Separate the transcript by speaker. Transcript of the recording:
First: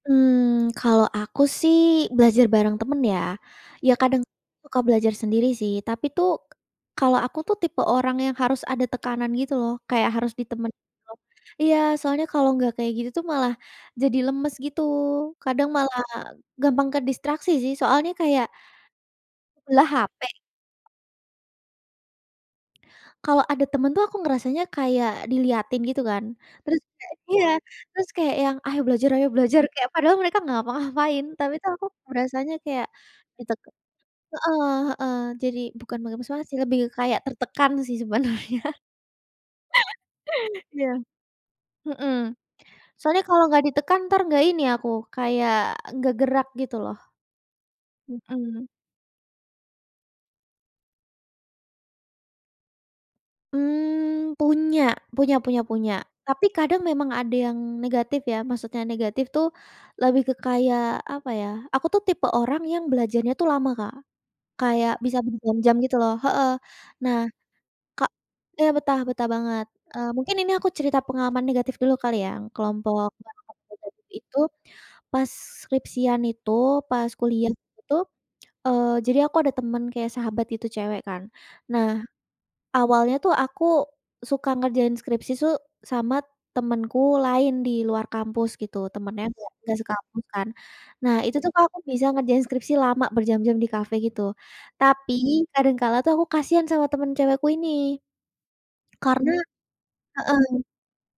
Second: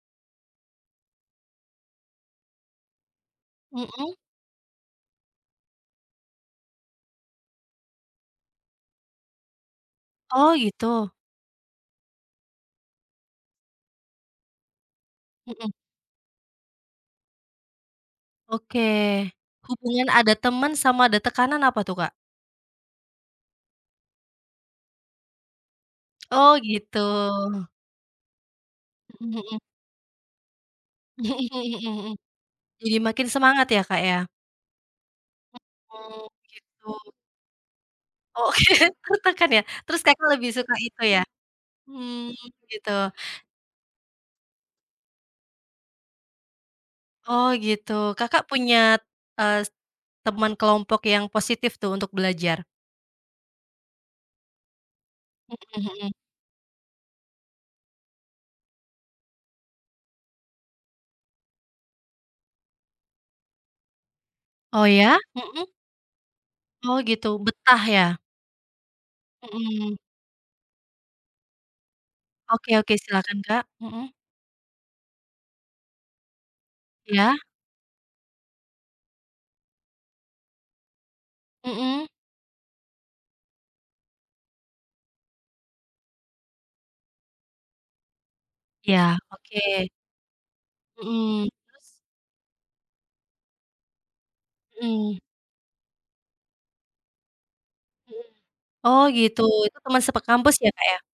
Speaker 1: Mmm, kalau aku sih, belajar bareng teman ya. Iya,
Speaker 2: Mhm.
Speaker 1: kadang suka belajar sendiri sih, tapi tuh, kalau aku tuh, tipe orang yang harus ada tekanan gitu loh. Kayak harus
Speaker 2: Oh,
Speaker 1: ditemen
Speaker 2: gitu?
Speaker 1: loh, iya, soalnya kalau enggak kayak gitu tuh malah jadi lemes gitu. Kadang
Speaker 2: Mhm.
Speaker 1: malah gampang ke distraksi sih, soalnya kayak,
Speaker 2: Oke,
Speaker 1: lelah
Speaker 2: hubungan
Speaker 1: HP
Speaker 2: ada teman sama ada tekanan apa tuh Kak?
Speaker 1: Kalau ada teman tuh, aku ngerasanya kayak dilihatin gitu kan.
Speaker 2: Oh,
Speaker 1: Terus
Speaker 2: gitu.
Speaker 1: kayak iya, terus kayak yang "Ayo belajar! Ayo
Speaker 2: Mhm mhm.
Speaker 1: belajar!" kayak padahal mereka enggak ngapa ngapain
Speaker 2: Mhm
Speaker 1: tapi tuh, aku
Speaker 2: mhm mhm
Speaker 1: berasanya kayak
Speaker 2: jadi makin semangat
Speaker 1: diteke
Speaker 2: ya, Kak ya?
Speaker 1: heeh, heeh, jadi bukan lebih
Speaker 2: Mhm,
Speaker 1: semangat sih, lebih ke
Speaker 2: gitu.
Speaker 1: kayak tertekan sih
Speaker 2: Oh,
Speaker 1: sebenarnya.
Speaker 2: oke, tertekan ya? Terus Kakak lebih suka
Speaker 1: Iya,
Speaker 2: itu ya?
Speaker 1: mhm,
Speaker 2: Hmm, begitu.
Speaker 1: soalnya kalau enggak ditekan entar enggak ini aku, kayak enggak gerak gitu loh,
Speaker 2: Oh, gitu. Kakak
Speaker 1: mhm.
Speaker 2: punya, ez temen kelompok yang positif tuh, untuk belajar?
Speaker 1: Mmm, punya, punya punya
Speaker 2: Mhm
Speaker 1: punya,
Speaker 2: mhm.
Speaker 1: tapi kadang memang ada yang negatif ya. Maksudnya negatif tuh, lebih ke kayak apa ya, aku tuh, tipe orang yang belajarnya tuh lama Kak.
Speaker 2: Oh,
Speaker 1: Kayak
Speaker 2: ya?
Speaker 1: bisa
Speaker 2: Mhm.
Speaker 1: berjam-jam gitu loh. Heeh,
Speaker 2: Oh
Speaker 1: nah,
Speaker 2: gitu, betah
Speaker 1: Kak
Speaker 2: ya?
Speaker 1: iya, betah betah banget.
Speaker 2: Mhm.
Speaker 1: E mungkin ini aku cerita pengalaman negatif dulu kali yang
Speaker 2: Oke, oke
Speaker 1: kelompok
Speaker 2: silahkan Kak. Mhm.
Speaker 1: [unintelligible] itu, pas skripsian itu, pas
Speaker 2: Iya.
Speaker 1: kuliah itu, e jadi aku ada temAn kayak sahabat gitu cewek kan. Nah,
Speaker 2: Mhm.
Speaker 1: awalnya tuh, aku suka ngerjain skripsi su sama temenku lain di luar kampus gitu.
Speaker 2: Iya,
Speaker 1: Teman yang
Speaker 2: oke.
Speaker 1: enggak sekampus kan. Nah, itu
Speaker 2: Mhm,
Speaker 1: tuh Kak, aku
Speaker 2: terus.
Speaker 1: bisa ngerjain skripsi lama berjam-jam di kafe gitu. Tapi
Speaker 2: Mhm.
Speaker 1: kadang kala tuh aku kasihan sama temen cewekku ini.
Speaker 2: Mhm, oh,
Speaker 1: Karena
Speaker 2: gitu itu teman sepe kampus
Speaker 1: heeh.
Speaker 2: ya, Kak ya?